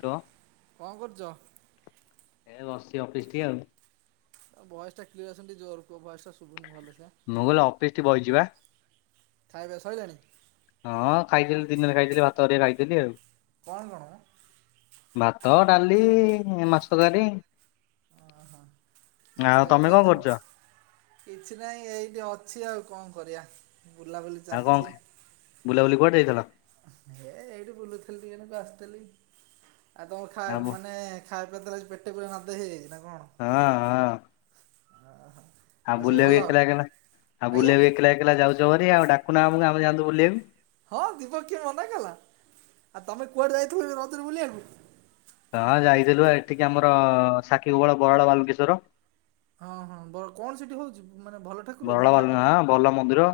Hello କଣ କରୁଛ? ଏ ବସିଛି ଅଫିସ୍ ଟିକେ ଆଉ। ଆ ଭଏସ ଟା କ୍ଲିୟର ଆସୁନି ଜୋର କୁହ ଭଏସଟା ଶୁଭୁନି ଭଲସେ। ମୁଁ କହିଲି ଅଫିସ ଟି ବଇଚି ବା ଖାଇବା ସଇଲାଣି? ହଁ ଖାଇଦଥିଲି ଦିନରେ ଖାଇଥିଲି ଭାତ ହେରିକା ଖାଇଥିଲି ଆଉ। କଣ କଣ? ଭାତ, ଡାଲି, ମାଛ ତରକାରୀ। ଓହୋ ମାଛ ଆଉ ତରକାରୀ ତମେ କଣ ଖାଇଥିଲ? କରୁଛ? କିଛି ନାହିଁ ଏଇଠି ଅଛି ଆଉ କଣ କରିବା ବୁଲାବୁଲି ଆଉ ଚାଲିଛି। କଣ ବୁଲାବୁଲି କୁଆଟେ ଯାଇଥିଲ? ହେ ଏଇଠି ବୁଲୁଥିଲି ଟିକେ ନାକୁ ଆସିଥିଲି ଆଉ ତମ ଖା ଆଉ ମୁଁ- ମାନେ ଖାଇବା ତାହେଲେ ପେଟେ ପୁରା ମାନ୍ଦା ହେଇଯାଇଛି ନା କଣ? ହଁ ହଁ ଓହୋ ଆ ଆଉ ସବୁ ବୁଲିବାକୁ ଭଲ? ଏକଲା ଏକଲା ଆଉ ଆଜ୍ଞା ବୁଲେଇବ ଏକଲା ଏକଲା ଯାଉଛ ଭାରି ଆଉ ଡାକୁନା ଆମକୁ ଆମେ ଯାଆନ୍ତୁ ବୁଲିବାକୁ। ହଁ ଯିବ କିଏ ମନା କଲା ଆଉ ତମେ କୁଆଡେ ଯାଇଥିଲ ରଜରେ ବୁଲିବାକୁ? ହଁ ଯାଇଥିଲୁ ଏଠିକି ଆମର ସାକ୍ଷୀ ଗୋପାଳ ବରାଳ ବାଲୁଙ୍କେଶ୍ଵର। ହଁ ହଁ ବ କଣ ସେଠି ହଉଛି ମାନେ ଭଲ ଠାକୁର ବରାଳ ମାନେ ଠାକୁର ବାଲୁଙ୍କେଶ୍ୱର ଆ ଭଲ ମନ୍ଦିର।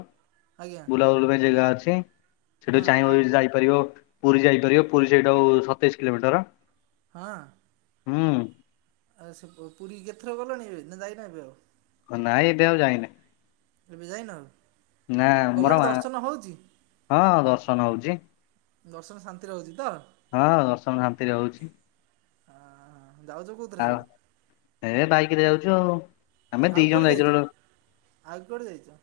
ଆଜ୍ଞା ବୁଲାବୁଲି ପାଇଁ ଜେଗା ଅଛି ସେଠୁ ହଁ ଚାହିଁବ ଆଉ ଯଦି ଯା [unintelligible] ପୁରୀ ଯାଇପାରିବ ପୁରୀ ସେଇଠୁ ଆଉ ସତେଇଶ କିଲୋମିଟର। ହଁ। ହୁଁ। ଆ ସେ ପୁ ପୁରୀ କି କେତେଥର ଗଲଣି ଏବେ ନା ଯାଇନା ଏବେ ଆଉ? ନାଇଁ ଏବେ ଆଉ ଯାଇନି। ଏବେ ଯାଇନ ଆଉ? ନା ଆମର ଗଲାଠୁ ମା, ଦର୍ଶନ ହେଉଛି ହଁ ଦର୍ଶନ ହଉଚି। ଦର୍ଶନ ଶାନ୍ତିରେ ହଉଚି ତ? ହଁ ଦର୍ଶନ ଶାନ୍ତିରେ ହଉଚି। [unintelligible] ଯାଉଚ କୋଉ ଏ ବାଇକି ରେ ଯାଉଚୁ ଆଉ। ଆମେ ଦି ଆଉ ଜଣ କୁଆଡ଼େ ଯାଇଥିଲୁ ଲୋ- ଯାଇଚ? ଆଉ କୁଆଡ଼େ ଯାଇଚ?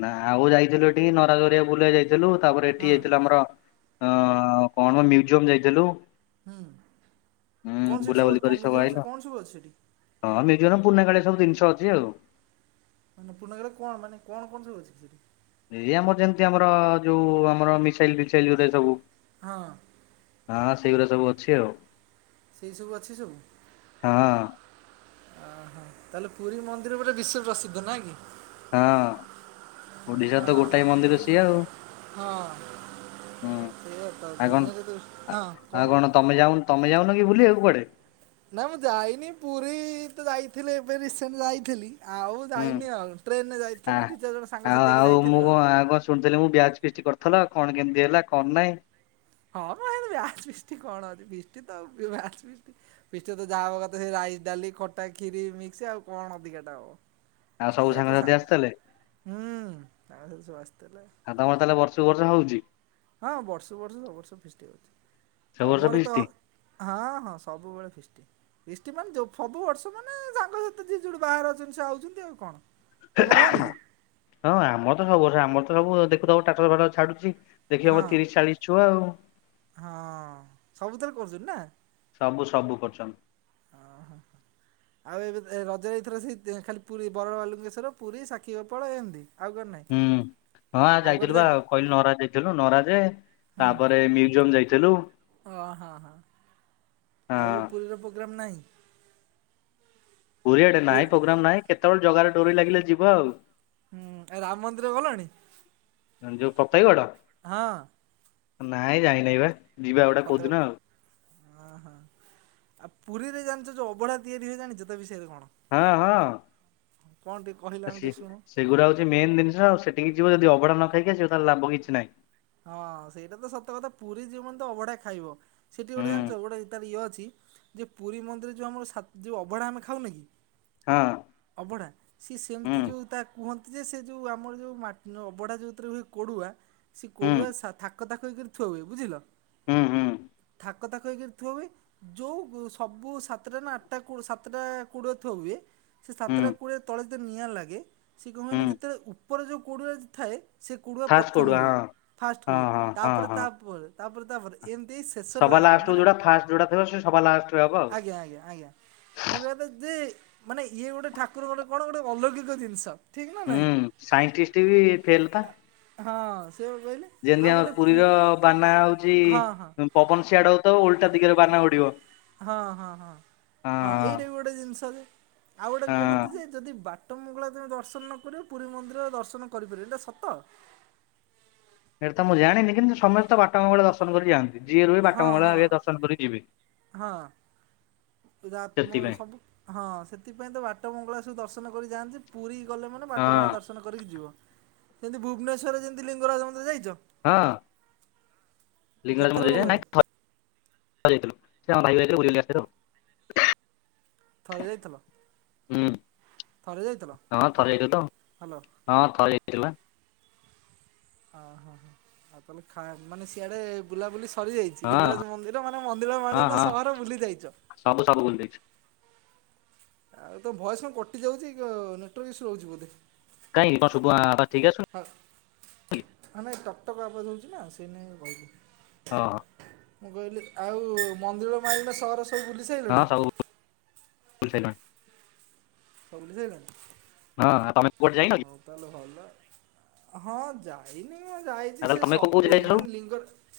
ନା ଆଉ ଯାଇଥିଲୁ ଏଠିକି ନରାଜ ହେରିକା ବୁଲିବାକୁ ଯାଇଥିଲୁ ତାପରେ ହଁ ଏଠିକି ଯାଇଥିଲୁ ଆମର ଅଁବକଣ ମ୍ୟୁଜିୟମ୍ ଯାଇଥିଲୁ। ହୁଁ। ହୁଁ କଣ ସେଠି ସବୁ ବୁଲାବୁଲି ଅଛି କରି କଣ ମ୍ୟୁଜିୟମ୍ ଆଇଲୁ ସେ କଣ ସବୁ ଅଛି ସେଠି? ହଁ ମ୍ୟୁଜିୟମ୍ ରେ ପୁରୁଣା କାଳିଆ ସବୁ ଜିନିଷ ଅଛି ଆଉ। ମାନେ ପୁରୁଣା କାଳିଆ କଣ ମାନେ କଣ କଣ ସବୁ ଅଛି ସେଠି? ଏଇ ଆମର ଯେମିତି ଆମର ଯୋଉ ଆମର ମିସାଇଲ୍ ଫିସାଇଲ୍ ଯୋଉଥିରେ ସବୁ ହଁ। ହଁ ହଁ ସେଇଗୁରା ସବୁ ଅଛି ଆଉ। ସେଇ ସବୁ ଅଛି ସବୁ? ହଁ ଅ ହଁ। ତାହେଲେ ପୁରୀ ମନ୍ଦିର ପୁରା ବିଶ୍ୱ ପ୍ରସିଦ୍ଧ ନା କି? ହଁ। ଓଡିଶା ରେ ତ ହଁ ଗୋଟାଏ ମନ୍ଦିର ସିଏ ଆଉ। ହଁ ହୁଁ ଆଉ କଣ [unintelligible] ଆଉ କଣ ତମେ ଯାଉନ ତମେ ଯାଉନ କି ବୁଲିବାକୁ କୁଆଡ଼େ? ନା ମୁଁ ଯାଇନି। ପୁରୀ ତ ଯାଇଥିଲି ଏବେ ରିସେଣ୍ଟ ଯାଇଥିଲି। ଆଉ ହୁଁ ଯାଇନି ଆଉ। ଟ୍ରେନ୍ ରେ ଆ ଯାଇଥିଲୁ ଦି ଚାରି ଜଣ ଆଉ ସାଙ୍ଗସାଥି ହେଇକି ମୁଁ ଯାଇଥିଲୁ ଆଉ। କଣ କଣ ଶୁଣିଥିଲି ମୁଁ ବ୍ୟାଚ୍ ଫିଷ୍ଟି କରିଥିଲ କଣ କେମିତି ହେଲା କଣ ନାଇଁ। ହଁ ମ ହେରା ବ୍ୟାଚ୍ ଫିଷ୍ଟ କଣ ଫିଷ୍ଟ ତ ଆଉ ବ୍ୟାଚ୍ ଫିଷ୍ଟ ଫିଷ୍ଟ ରେ ତ ଯାହା ହବ କଥା ସେ ରାଇ ଡାଲି, ଖଟା କ୍ଷୀରି, ମିକ୍ସ ଆଉ କଣ ଅଧିକାଟା ହବ। ଆଉ ସେ ସବୁ ତ ସାଙ୍ଗସାଥି ସାଙ୍ଗ, ଆସିଥିଲେ ହୁଁ ସାଙ୍ଗ ସାଥୀ ସବୁ ଆସିଥେଲେ। ଆ ତମର ତାହେଲେ ବର୍ଷକୁ ବର୍ଷ ହଉଚି। ହଁ ବର୍ଷ କୁ ବର୍ଷ ସବୁ ବର୍ଷ ଫିଷ୍ଟି ହଉଚି। ସବୁ ବର୍ଷ ତମର ତ ଫିଷ୍ଟ୍? ହଁ ହଁ ସବୁବେଳେ ଫିଷ୍ଟି। ଫିଷ୍ଟ ମାନେ ଯୋଉ ସବୁ ବର୍ଷ ମାନେ ସାଙ୍ଗସାଥି ଯିଏ ଯୋଉଠି ବାହାରେ ଅଛନ୍ତି ସେ ଆଉଛନ୍ତି ଆଉ କଣ। ତମର ହଉନି କି? ହଁ ଆମର ତ ସବୁ ବର୍ଷ। ଆମର ତ ସବୁ ଦେଖୁଥବ ଷ୍ଟାଟସ୍ ଫାଷ୍ଟସ୍ ଛାଡୁଚି ଦେଖିବ ଆମ ହଁ। ତିରିଶ୍ ଚାଳିଶ୍ ଛୁଆ ଆଉ। ହଁ ସବୁଥରେ କରୁଛନ୍ତି ନା। ସବୁ ସବୁ କରୁଚନ୍ତି। ଅ ହଁ। ଆଉ ଏବେ ରଜରେ ଏଇଥର ସେଇ ଖାଲି ପୁରୀ ବରାଳ ବାଲୁଙ୍କେଶ୍ୱର ପୁରୀ ସାକ୍ଷୀଗୋପାଳ ଏମତି। ହୁଁ। ହଁ ଆ ଯାଇଥିଲୁ ବା ଯାଇନ ଆଉ କହିଲୁ ନରାଜ ଯାଇଥିଲୁ ନରାଜେ ହୁଁ ତାପରେ ମ୍ୟୁଜିୟମ୍ ଯାଇଥିଲୁ। ଓ ହଁ ହଁ। ହଁ ଆଉ ଏବେ ପୁରୀର ପ୍ରୋଗ୍ରାମ୍ ନାହିଁ? ପୁରୀ ଆଡେ ପୁ ନାଇଁ ପ୍ରୋଗ୍ରାମ ନାହିଁ। କେତେବେଳେ ଜଗା ର ଡୋରି ଲାଗିଲେ ଯିବା ଆଉ। ହୁଁ ରାମ ମନ୍ଦିର ଗଲଣି? ଯୋଉ ଫତେଗଡ? ହଁ। ନାଇଁ ଯାଇ ନାହିଁ ବା ଯିବା ଗୋଟେ କଉଦିନ ଆଉ ଅ ହ ଆଉ ପୁରୀରେ ଜାଣିଚ ଯୋଉ ଅବଢା ତିଆରି ହୁଏ, ଜାଣିଚ ତା ବିଷୟରେ କଣ? ଆଉ ହଁ ହଁ କଣ ଟିକେ କହିଲ ଆମେ ସେ ଟିକେ ଶୁଣୁ? ସେଗୁରା ହଉଚି ମେନ ଜିନିଷ ଆଉ ସେଠିକି ଯଦି ଅବଢା ନ ଖାଇକି ଆସିବ ଲାଭ କିଛି ନାହିଁ। ହଁ ସେଇଟା ତ ସତ କଥା ପୁରୀ ଯିବ ମାନେ ତ ଅଭଢା ଖାଇବ। ସେଇଠି ଗୋଟେ ହୁଁ ଜାଣିଚ ଗୋଟେ ତାର ଇଏ ଅଛି ଯେ ପୁରୀ ମନ୍ଦିର ଯେଉଁ ଆମର ସାତ ଯେଉଁ ଅଭଢ଼ା ଆମେ ଖାଉନେ କି? ହଁ। ଅବଢା। ସିଏ ହୁଁ ସେମିତି ଯେଉଁ ତା କୁହନ୍ତି ଯେ ସେ ଯେଉଁ ଆମର ଯେଉଁମା ଅବଢ଼ା ଯେଉଁଥିରେ ହୁଏ କୋଡୁଆ ସେ ହୁଁ କୋଡୁଆ ସା ଥାକ ଥାକ ହେଇକରି ଥୁଆ ହୁଏ। ବୁଝିଲ? ହୁଁ ହୁଁ ଥାକ ଥାକ ଥାକ ହେଇକିରି ଥୁଆ ହୁଏ। ଯୋଉ ସବୁ ସାତଟା ନା ଆଠଟା କୋ ସାତଟା କୋଡୁଆ ଥୁଆ ହୁଏ। ସେ ହୁଁ ସାତଟା କୋଡ଼ିଆରେ ତଳେ ଯେତେ ନିଆଁ ଲାଗେ ସେ କଣ ହୁଁ ହୁଏନା ଯେତେବେଳେ ଉପରେ ଯେଉଁ କୋଡୁଆରେ ଥାଏ ସେ କୁଡ଼ଆ ଫାଷ୍ଟ ପ୍ରଥମେ କୋଡୁଆ ହୁଏ ହଁ ଫାଷ୍ଟ ହଁ ହୁଏ। ହଁ ହଁ ତାପରେ ହଁ। ତାପରେ ତାପରେ ତାପରେ ଏମିତି ଶେଷରେ ସବା ଲାଷ୍ଟ ଲାଷ୍ଟକୁ ମାନେ ଯୋଉଟା ଫାଷ୍ଟ ଯୋଉଟା ଥିବ ସେ ସବା ଲାଷ୍ଟରେ ହବ ଆଉ ଆଜ୍ଞା ଆଜ୍ଞା ଆଜ୍ଞା। ମମୋ କହିଆ କଥା ଯେ ମାନେ ଇଏ ଗୋଟେ ଠାକୁରଙ୍କ ଗୋଟେ କଣ ଗୋଟେ ଅଲୌକିକ ଜିନିଷ। ଠିକ ନା ନାଇଁ? ହୁଁ ସାଇଣ୍ଟିଷ୍ଟ ବି ଫେଲ ପା ଆ ହଁ ସେ ବା କହିଲେ। ଆଉ ଯେମିତି ଆମ ଗୋଟେ ପୁର ପୁରୀର ବାନା ହଉଚି ହଁ ହଁ। ପବନ ସିଆଡେ ହଉଥବ ଓଲଟା ଦିଗରେ ବାନା ଉଡିବ। ହଁ ହଁ ହଁ ହଁ ଏଇଟା ବି ଗୋଟେ ଜିନିଷ ଯେ ଆଉ ଗୋଟେ ହଁ। କୁହନ୍ତି ଯେ ଯଦି ବା ଟ ମଙ୍ଗଳା ତୁମେ ଦର୍ଶନ ନ କରିବ ପୁରୀ ମନ୍ଦିର ଦର୍ଶନ କରିପାରିବନି ଏଇଟା ସତ? ଏଇଟା ତ ମୁଁ ଜାଣିନି କିନ୍ତୁ ସମସ୍ତେ ବାଟମଙ୍ଗଳା ଦର୍ଶନ କରିକି ଯାଆନ୍ତି। ଯିଏ ରୁହେ ହଁ ବାଟମଙ୍ଗଳା ହଁ ଆଗେ ଦର୍ଶନ କରି ଯିବେ। ହଁ। [unintelligible] ମୁ ସେଥିପାଇଁ ସବୁ ହଁ ସେଥିପାଇଁ ତ ବାଟ ମଙ୍ଗଳା ସବୁ ଦର୍ଶନ କରି ଯାଆନ୍ତି ପୁରୀ ଗଲେ ମାନେ ହଁ ବାଟମଙ୍ଗଳା ଦର୍ଶନ କରିକି ଯିବ। ସେମିତି ଭୁବନେଶ୍ୱରରେ ଯେମିତି ଲିଙ୍ଗରାଜ ମନ୍ଦିର ଯାଇଚ? ହଁ ଲିଙ୍ଗରାଜ କେତେଥର ମନ୍ଦିର ଗଲଣି? [unintelligible] ଥରେ ଯାଇଥିଲୁ। ସେ ଆମ [unintelligible] ବୁଲି ବୁଲି ଆସିଥିଲୁ ଆଉ। ଥରେ ଯାଇଥିଲ? ହୁଁ ଥରେ ଯାଇଥିଲ ହଁ ଥରେ ଯାଇଥିଲୁ ତ ହ୍ୟାଲୋ ହଁ ଥରେ ଯାଇଥିଲୁ ପା। ଅହ ହୋ ଆଉ ତାହେଲେ ଖା ମାନେ ସିଆଡେ ବୁଲାବୁଲି ସରିଯାଇଚି ହଁ ଲିଙ୍ଗରାଜ ମନ୍ଦିର ମାନେ ହଁ ମନ୍ଦିମାଲିନ ହଁ ସହର ବୁଲି ଯାଇଚ। ସବୁ ସବୁ ବୁଲି ଦେଇଚୁ। ଆଉ ତୋ ଭଏସ୍ କଣ କଟିଯାଉଚି କ ନେଟୱାର୍କ ଇସୁ ରହୁଚି ବୋଧେ? କାଇଁକି କଣ ଶୁବା ପା ଠିକ ଆସୁନି କି ନାଇଁ ଟକ୍ ଟକ୍ ଆବାଜ ହେଉଚି ନା ସେଇ ନାଗି କହିଲି। ଓ ହୋ। ମୁଁ କହିଲି ଆଉ ମନ୍ଦିର ମାଲୀନ ସହର ସବୁ ବୁଲି ହଁ ସାରିଲଣି ସବୁ ବୁଲି ସାଇଲୁଣି। ସବୁ ବୁଲି ସାଇଲାଣି? ହଁ। ଆ ତମେ କୁଆଡେ ଯାଇନ କି? ହଉ ତାହେଲେ ଭଲ। ହଁ ଯା ଇନି ଯାଇଚି ଆଉ ତାହେଲେ ସେ ତମେ କୋଉ କୋଉ ଜାଗା ସବୁ ଯାଇଛ ମାନେ ଲିଙ୍ଗରାଜ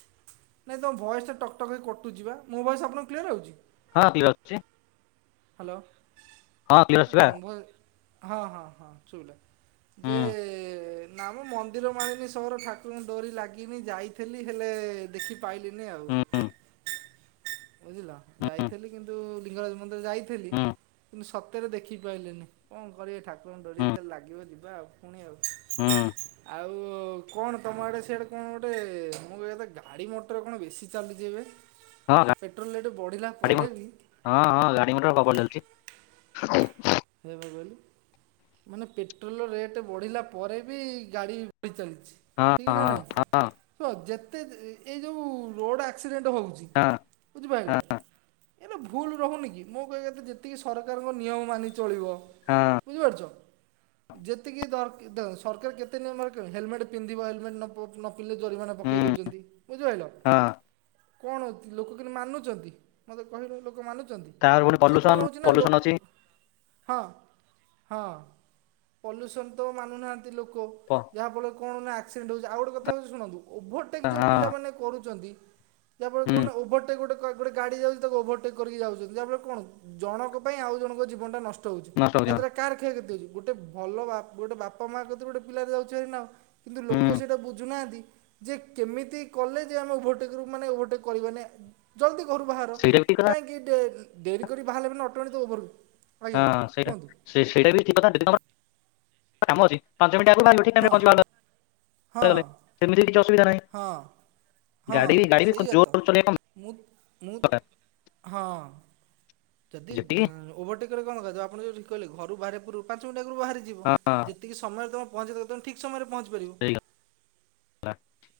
ନାଇଁ ତମ ଭଏସଟା ଟକଟକ ହେଇକି କଟୁଚିବା। ମୋ ଭଏସ୍ ଆପଣକୁ କ୍ଲିୟର ଆଉଚି? ହଁ କ୍ଲିଅର୍ ଆଉଛି। ହାଲୋ ହଁ କ୍ଲିୟର ଏ ଆସୁଛି ବା ତମ୍ ଭଏ ହଁ ହଁ ହଁ ଶୁଭିଲା। ଯେ ହୁଁ ନା ମ ମନ୍ଦିର ମାଳିିନି ସହର ଠାକୁରଙ୍କ ଡୋରି ଲାଗିନି ଯାଇଥେଲି ହେଲେ ଦେଖି ପାଇଲିନି ଆଉ। ହୁଁ ବୁଝିଲ ହୁଁ ହୁଁ ଯାଇଥେଲି କିନ୍ତୁ ଲିଙ୍ଗରାଜ ମନ୍ଦିର ଯାଇଥେଲି ହୁଁ କିନ୍ତୁ ସତ୍ ତେରେ ଦେଖି ପାଇଲିନି କଁ କରିବି ଠାକୁରଙ୍କ ଡୋରି ହୁଁ ଯେତେବେଳେ ଲାଗିବ ଯିବା ଆଉ ଫୁଣି ଆଉ। ହୁଁ ଆଉ ଆଉ କଣ ତମ ଆଡେ ସିଆଡେ କଣ ଗୋଟେ ମୋ କହିବା କଥା ଗାଡି ମଟର କଣ ବେଶୀ ଚାଲିଛିି ଏବେ। ହଁ ପେଟ୍ରୋଲ ରେଟ୍ ବଢିଲା ଗାଡ଼ି ପରେ ବି ହଁ ହଁ ଗାଡି ମଟର ପ୍ରବଳ ଚାଲିଛି। ଖାଇବା ପାଇଁ ଗଲି। ମାନେ ପେଟ୍ରୋଲ ରେଟେ ବଢିଲା ପରେ ବି ଗାଡି ବଢି ଚାଲିଛି। ହଁ ଠିକ ନା ହଁ ହଁ ନାହିଁ! ! ! ! ! ! ! ! ! ! ଯେତେ ଏ ଏଇ ଯୋଉ ରୋଡ ଆକ୍ସିଡେଣ୍ଟ ହଉଚି ହଁ ବୁଝିପାଇଲ। ଏରା ଭୁଲୁ ରହୁନି କି ମୋ କହିବା କଥା ଯେତିକି ସରକାରଙ୍କ ନିୟମ ମାନି ଚଳିବ ହଁ। ବୁଝିପାରୁଚ ଯେତିକି ଦର୍ କି ଦର୍ ସରକାର କେତେ ନିୟମ ଭାର କଲେଣି ହେଲମେଟ୍ ପିନ୍ଧିବ ହେଲମେଟ୍ ନ ପୋପ୍ ନ ପିନ୍ଧିଲେ ଜୋରିମାନା ପକେଇ ହୁଁ ଦଉଛନ୍ତି ବୁଝିପାଇଲ। ହଁ କଣ ହଉତି ଲୋକ କିନ୍ତୁ ମାନଚନ୍ତି ମତେ କହିଲ ଲୋକ ମାନୁଚନ୍ତି। ତାର ଗୋଟେ ପଲୁସନ୍ ପଲୁସନ୍ ଅଛି। ହଁ ହଁ ପଲ୍ୟୁସନ୍ ତ ମାନୁନାହାଁନ୍ତି ଲୋକ ପ ଯାହାଫଳେରେ କଣ ନା ଆକ୍ସିରେଣ୍ଟ ହଉଛି ଆଉ ଗୋଟେ କଥା ହଉଛି ଶୁଣନ୍ତୁ ଓଭରଟେକ୍ ହଁ ଯୋଉ ପିଲାମାନେ କରୁଛନ୍ତି ଯାହାଫଳେରେ କଣ ହୁଁ ନା ଓଭରଟେକ୍ ଗୋଟେ କ ଗୋଟେ ଗାଡି ଯାଉଛି ତାକୁ ଓଭରଟେକ୍ କରିକି ଯାଉଛନ୍ତି ଯାହାଫଳେରେ କଣ ଉ ଜଣଙ୍କ ପାଇଁ ଆଉ ଜଣଙ୍କ ଜୀବନଟା ନଷ୍ ଟ ହଉଚି ନଷ୍ଟ ହଉଛି ହଁ ଏଥିରେ କାର କ୍ଷୟକ୍ଷତି ହଉଛି ଗୋଟେ ଭଲ ବା ଗୋଟେ ବାପା ମା କତିରୁ ଗୋଟେ ପିଲାଟେ ଯାଉଛି ଭାରି ନାଉ। କିନ୍ତୁ ଲୋକ ହୁଁ ସେଇଟା ବୁଝୁନାଆନ୍ତି। ଯେ କେମିତି କଲେ ଯେ ଆମେ ଓଭରଟେକରୁ ମାନେ ଓଭରଟେକ୍ କରିବାନେ। ଜଲ୍ଦି ଘରୁ ବାହାର ସେଇଟା ବି ଠିକ କାହିଁକି ଡେ ଉଁ ଡେରି କରି ବାହାରିଲେ ମାନେ ଅଟୋମେଟିକ୍ ତ ଓଭରୁ ହଁ ସେଇଟା ସେ ସେଇଟା ବି ଠିକ୍ କଥା ଯଦି ତମର କାମ ଅଛି ପାଞ୍ଚ ମିଣ୍ଟି ଆଗୁରୁ ଭାରି ପଡି ହଁ [unintelligible] ହଁ ଗଲେ ସେମିତି କିଛି ଅସୁବିଧା ନାହିଁ। ହଁ ହଁ ଗାଡି ବି ଗାଡି ବି ସେଇଆ ତ ଜୋର ଚଲେଇବା କମ ମୁଁ ମୁଁ ଦରକାର ହଁ। ଯଦି ଦଁ ଯେତିକି ଓଭରଟେକ୍ କରିବା କଁ ଦକାରେ ଯ ଆପଣ ଯୋଉ ଠିକ୍ କହିଲେ ଘରୁ ବାହାରିବା ପୂର୍ବୁରୁ ପାଞ୍ଚ ମିଣ୍ଟି ଆଗୁରୁ ବାହାରି ଯିବ। ହଁ ଯେତିକି ସମୟରେ ତମେ ପହଞ୍ଚିବା ଦକାରେ ତମେ ଠିକ୍ ସମୟରେ ପହଞ୍ଚି ପାରିବ। [unintelligible]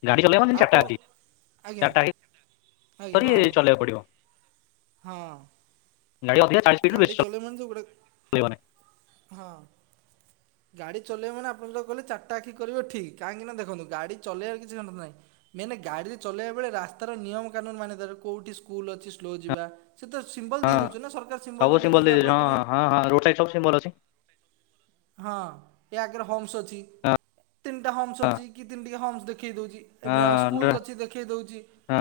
ଗାଡି ଚଲେଇବ ମାନେ ଚାରିଟା ଆପଣ ଆଖି ଆଜ୍ଞା ଚାରିଟା ଆଖି ଆଜ୍ଞା ହଁ କରିକି ଚଲେଇଆକୁ ପଡିବ। ହଁ। [unintelligible] ଗାଡି ଚଲେଇବୁ ମାନେ ସବୁ ଚଲେଇବନି ଗୋଟେ ହଁ। ଗାଡି ଚଲେଇବ ମାନେ ଆପଣ ଯୋଉ କହିଲେ ଚାରିଟା ଆଖି କରିବ ଠିକ୍ କାହିଁକି ନା ଦେଖନ୍ତୁ ଗାଡି ଚଲେଇବାରେ କିଛି [unintelligible] ନାଇଁ ମେନେ ଗାଡିରେ ଚଲେଇବା ବେଳେ ରାସ୍ତାର ନିୟମ କାନୁନ୍ ମାନିବା ଧର କୋଉଠି ସ୍କୁଲ୍ ଅଛି ସ୍ଲୋ ଯିବା। ସିଏ ତ ସିମ୍ବଲ୍ ହଁ ଦେଇ ଦେଉଛନ୍ତି ନା ସରକାର ସିମ୍ବଲ୍ ସବୁ ଦେଇ ସିମ୍ବଲ ଦେଇଛନ୍ତି ଦେଇଦେଇଛି ଯାହାଫଳରେ ହଁ ତୁମେ ହଁ ହଁ ରୋଡ ସାଇଟ୍ ସବୁ ସିମ୍ବଲ୍ ଅଛି। ହଁ ଏ ଆଗରେ ହୋମ୍ସ ଅଛି ହଁ ତିନିଟା ହୋମ୍ସ ଅଛି କି ତିନି ଟିକ ହୋମ୍ସ ଦେଖେଇ ଦଉଛି। ହେରା ହଁ ହଁ ସ୍କୁଲ ଅଛି ଦେଖେଇ ଦଉଛି। ହଁ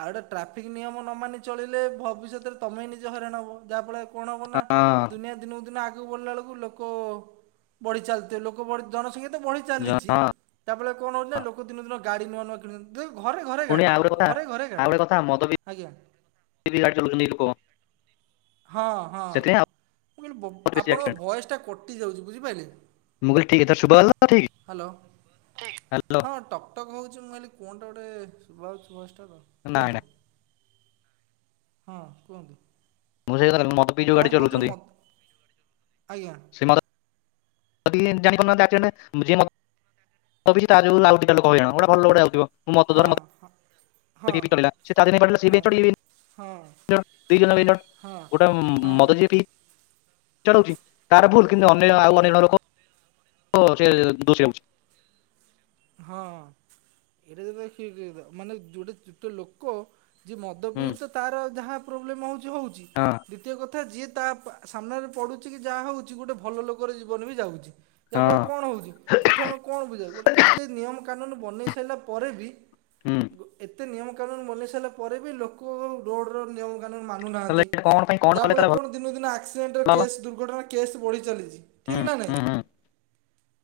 ଆଉ ଟେ ଟ୍ରାଫିକ୍ ନିୟମ ନ ମାନି ଚଳିଲେ ଭବିଷ୍ୟତରେ ତମେ ଇ ନିଜେ ହରାଣ ହବ ଯାହାଫଳରେ କଣ ହବ ନା ହଁ ଦୁନିଆ ଦିନକୁ ଦିନ ଆଗକୁ ବଢିଲା ବେଳକୁ ଲୋକ ବଢି ଚାଲିଥି ଲୋକ ବଢ ଜନସଂଖ୍ୟା ତ ବଢି ଜ- ଚାଲିଛି। ହଁ ତା ପଳରେ କଣଉ ନା ଲୋକ ଦିନକୁ ଦିନ ଗାଡ଼ି ନୂଆ ନୂଆ କିଣଚନ୍ତି। ଦେ ଘରେ ଘରେ ପୁଣି ଗାଡ଼ି ଆଉ ଗୋଟେ କଥା ଘରେ ଘରେ ଆଉ ଗାଡ଼ି ଗୋଟେ କଥା ମଦ ପିଇ ଆଜ୍ଞା। [unintelligible] ହଁ ହଁ ସେଥିପାଇଁ ମୁଁ କନି ଵ ଆହୁରି ବେଶୀ ଆପଣଙ୍କ ଆକ୍ସିଡେଣ୍ଟ ଭଏସ ଟା କଟି ଯାଉଚି ବୁଝପାଇଲେ ମୁଁ କହିଲି ଠିକ ଏଥର ଶୁଭାଗଲା ତ ଠିକ ହେଲୋ ହଁ। ହ୍ୟାଲୋ ହଁ ଟକ୍ ଟକ୍ ହୋଉଛି ମୁଁ କଲି କଣ୍ଟେ ଗୋଟେ ଶୁବା ହଉଛି ବସ୍ଟା ତ ନାଇଁ କୁହନ୍ତୁ ନାଇଁ ହଁ କୁହନ୍ତୁ। ମୁଁ [unintelligible] ହଁ କଣ କହୁଥିଲ ଚଲଉଛନ୍ତି ମୋତ ଆଜ୍ଞା। ସେ ମଦ [unintelligible] [unintelligible] ହଁ ମଦ ହଁ। ହଁ ହଁ [unintelligible] ହଁ ହଁ ହଁ [unintelligible] ହଁ [unintelligible] [unintelligible] ହଁ [unintelligible] ମାନେ ଯୋଡ଼େ ଯୋଟେ ଲୋକ ଯିଏ ମଦ ହୁଁ ପିଉଛି ତ ତାର ଯାହା ପ୍ରୋବ୍ଲେମ ହଉଛି ହଉଛି ହଁ। ଦ୍ଵିତୀୟ କଥା ଯିଏ ତା ପ ସାମ୍ନାରେ ପଡୁଛି କି ଯାହା ହଉଛି ଗୋଟେ ଭଲ ଲୋକର ଜୀବନ ବି ଯାଉଛି। ହଁ ଯାହାଫଳରେ କଣ ହଉଛି ଏଠୁ ଆମେ କଣ ବୁଝ ଗୋଟେ ଏତେ ନିୟମ କାନୁନ ବନେଇ ସାରିଲା ପରେ ବି ହୁଁ। ଏତେ ନିୟମ କାନୁନ ବନେଇ ସାଇଲା ପରେ ବି ଲୋକ ରୋଡ଼ର ନିୟମ କାନୁନ୍ ମାନୁ ତାହେଲେ ନାହାନ୍ତି ଏଇଟା କଣ ପାଇଁ କଣ ଯାହା କଲେ ଫଳ ତାହେଲେ ଭଲ କଣ ଦିନୁ ଉ ଦିନ ଆକ୍ସିଡେଣ୍ଟ ହବ କେସ୍ ଦୂର୍ଘ ର୍ଘଟଣା କେସ୍ ବଢ଼ି ଚାଲିଛି ହୁଁ ଠିକ୍ ନା ନାଇଁ। ହୁଁ ହୁଁ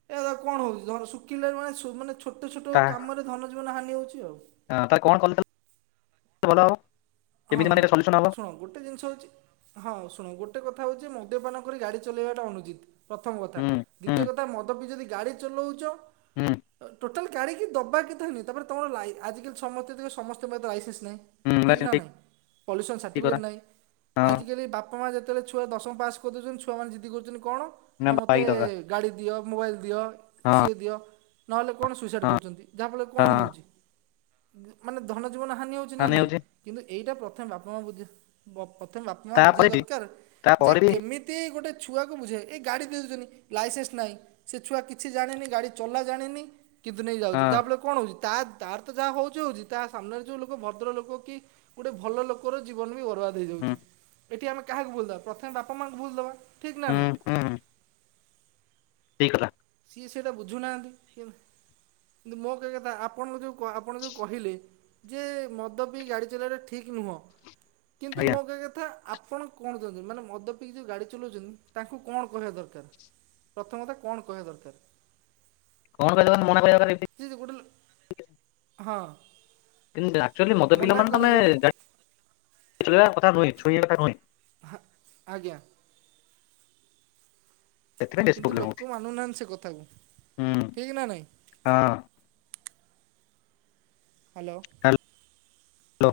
ଏହା ଦ୍ୱା କଣ ହଉଛି ଜନ୍ ଶୁକିଲା ରେ ମାନେ ଶୁ ମାନେ ଛୋଟ ଛୋଟ କାମରେ ଧନ ଜୀବନ ହାନି ହଉଚି ଆଉ। ହଁ ତାଲେ କଣ କଲେ ଭଲ ହବ। ହଁ କେମିତି ହ ମାନେ ସଲ୍ୟୁସନ ହବ ଶୁଣ ଗୋଟେ ଜିନିଷ ହୋଉଚି ହଁ ଶୁଣୁ ଗୋଟେ କଥା ହଉଛି ମଦ୍ୟପାନ କରି ଗାଡି ଚଲେଇବା ଟା ଅନୁଚିତ ପ୍ରଥମ କଥା ହୁଁ ଦି ହୁଁ ତିୟ କଥା ମଦ ବିି ଯଦି ଗାଡି ଚଲଉଚ ହୁଁ ଟୋଟାଲ୍ ଗାଡ଼ିିକି ଦବାକତା ନି ତାପରେ ତମର ଲାଇ ଆଜିକାଲି ସମତେ ଦେଖ୍ ସମସ୍ତ ପାଖ ଲାଇସେନ୍ସ ନାହିଁ। ହୁଁ [unintelligible] ପଲି୍ୟୁସନ୍ ଠିକ ସାର୍ଟିଫିକେଟ୍ କଥା ନାଇଁ ହଁ ଆଜିକାଲି ବାପ ବାପା ମା ଯେତେଳେ ଛୁଆ ଦଶମ ପାସ୍ କରି ଦେଉଛନ୍ତି ଛୁଆମାନେ ଜିଦି କରଛନ୍ତି କଣ ନା ମତେ ବାଇକ୍ ଦରକାର ଗାଡ଼ି ଦିଅ ମୋବାଇଲ ଦିଅ ହଁ ସିଏ ଦିଅ। ନହେଲେ କଣ ସୁଇସାଇଡ଼ ହଁ କରୁଛନ୍ତି ଯାହାଫଳରେ କଣ ହଁ ହୋଉଛି ମାନେ ଧନ ଜୀବନ ହାନି ହେଉଛି। ନା ହଁ ନାଇଁ। ନେଇଯାଉଛି ଏଇଟା ପ୍ରଥମେ ବାପା ମା ବୁଝି ପ୍ରଥମେ ବାପା ମା ବୁଝିବା ତାପରେ ବି ଦରକାର ଯେ ତାପରେ ବି କେମି ଏତେ ଗୋଟେ ଛୁଆକୁ ବୁଝେ ଏ ଗାଡ଼ି ଦେଇ ଦେଉଚନ୍ତି ଲାଇସେନ୍ସ ନାହିଁ। ସେ ଛୁଆ କିଛି ଜାଣିନି ଗାଡି ଚଲା ଜାଣିନି କିନ୍ତୁ ହଁ ନେଇଯାଉଚି ଯାହାଫଳରେ କଣ ହେଉଚି ତା ତାରତ ଯାହା ହେଉଚି ହେଉଚି ତାସାମ୍ନାରେ ଯେଉଁ ଲୋକ ଭଦ୍ରଲୋକ କି ଗୋଟେ ଭଲ ଲୋକର ଜୀବନ ବି ବର୍ବାଦ ହୁଁ ହେଇଯାଉଚି ଏଠି ଆମେ କାହାକୁ ଭୁଲ ଦବା ପ୍ରଥମେ ବାପା ମାଆଙ୍କୁ ଭୁଲ ଦବା। ଠିକ ନା ହୁଁ ନାଇଁ। ଠିକ୍ କଥା। ସିଏ ସେଟା ବୁଝୁନାହାନ୍ତି, କେ କିନ୍ତୁ ମୋ କହିବା କଥା ଆପଣ ଯୋଉ ଆପଣ ଯୋଉ କହିଲେ ଯେ ମଦ ପିଇ ଗାଡ଼ି ଚଲେଇବାଟା ଠିକ ନୁହଁ, କିନ୍ତୁ ଆଜ୍ଞା ମୋ କହିବା କଥା ଆପଣ କଣ ଚାହୁଛନ୍ତି ମାନେ ମଦ ପିିଇକି ଯୋଉ ଗାଡି ଚଲଉଛନ୍ତି ତାଙ୍କୁ କଣ କହିବା ଦରକାର। ପ୍ରଥମତ କଣ କହିବା ଦରକାର? [unintelligible] ସେ ଯେ ଗୋଟେ ହଁ। କିନ୍ତୁ ଆକ୍ଚୁଲି ମଦ ପିଲା ମନା ମାନେ ତମେ କରିବ [unintelligible] କଥା ନୁହେଁ, ଛୁଇଁବା କଥା ନୁହେଁ। ହଁ ଆଜ୍ଞା। ସେଥିପାଇଁ ବେଶୀ କିନ୍ତୁ ପ୍ରୋବ୍ଲେମ ହଉଛି ଲୋକ ମାନୁନାହାନ୍ତି, ସେ କଥାକୁ ହୁଁ ଠିକ ନା ନାଇଁ। ହଁ। ହ୍ୟାଲୋ। ହ୍ୟାଲୋ।